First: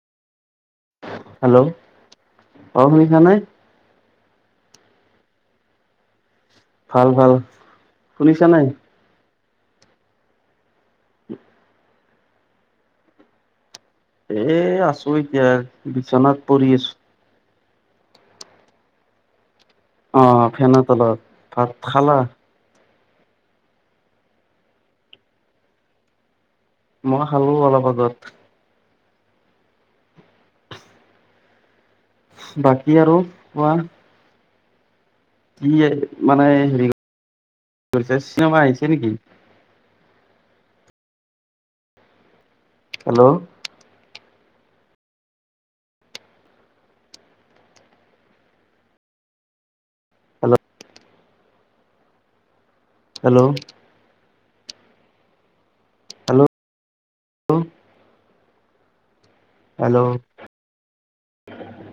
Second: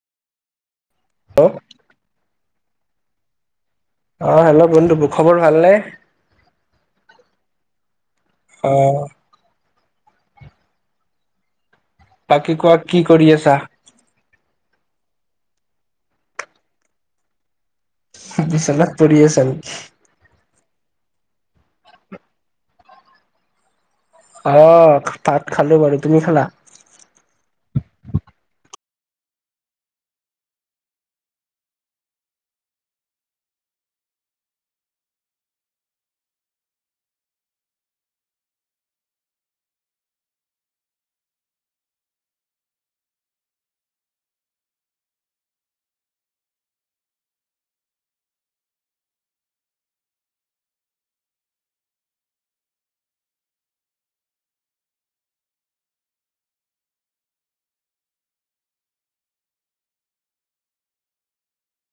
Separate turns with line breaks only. Hello, অহ ', শুনিছানে?
অহ ', হেল্ল', বন্ধু খবৰ ভালনে?
ভাল - ভাল। শুনিছা নাই।
অ বাকী কোৱা কি কৰি আছা?
এ আছো এতিয়া বিচনাত পৰি আছো।
বিচনাত পৰি আছ নেকি?
অহ ', ফেনৰ তলত ভাত খালা?
অহ ', ভাত খালো বাৰু তুমি খালা?
মই খালো অলপ আগত। বাকী আৰু কোৱা? কি মানে হেৰি চিনেমা আহিছে নেকি? হেল্ল', হেল্ল', হেল্ল', হেল্ল', ল হেল্ল',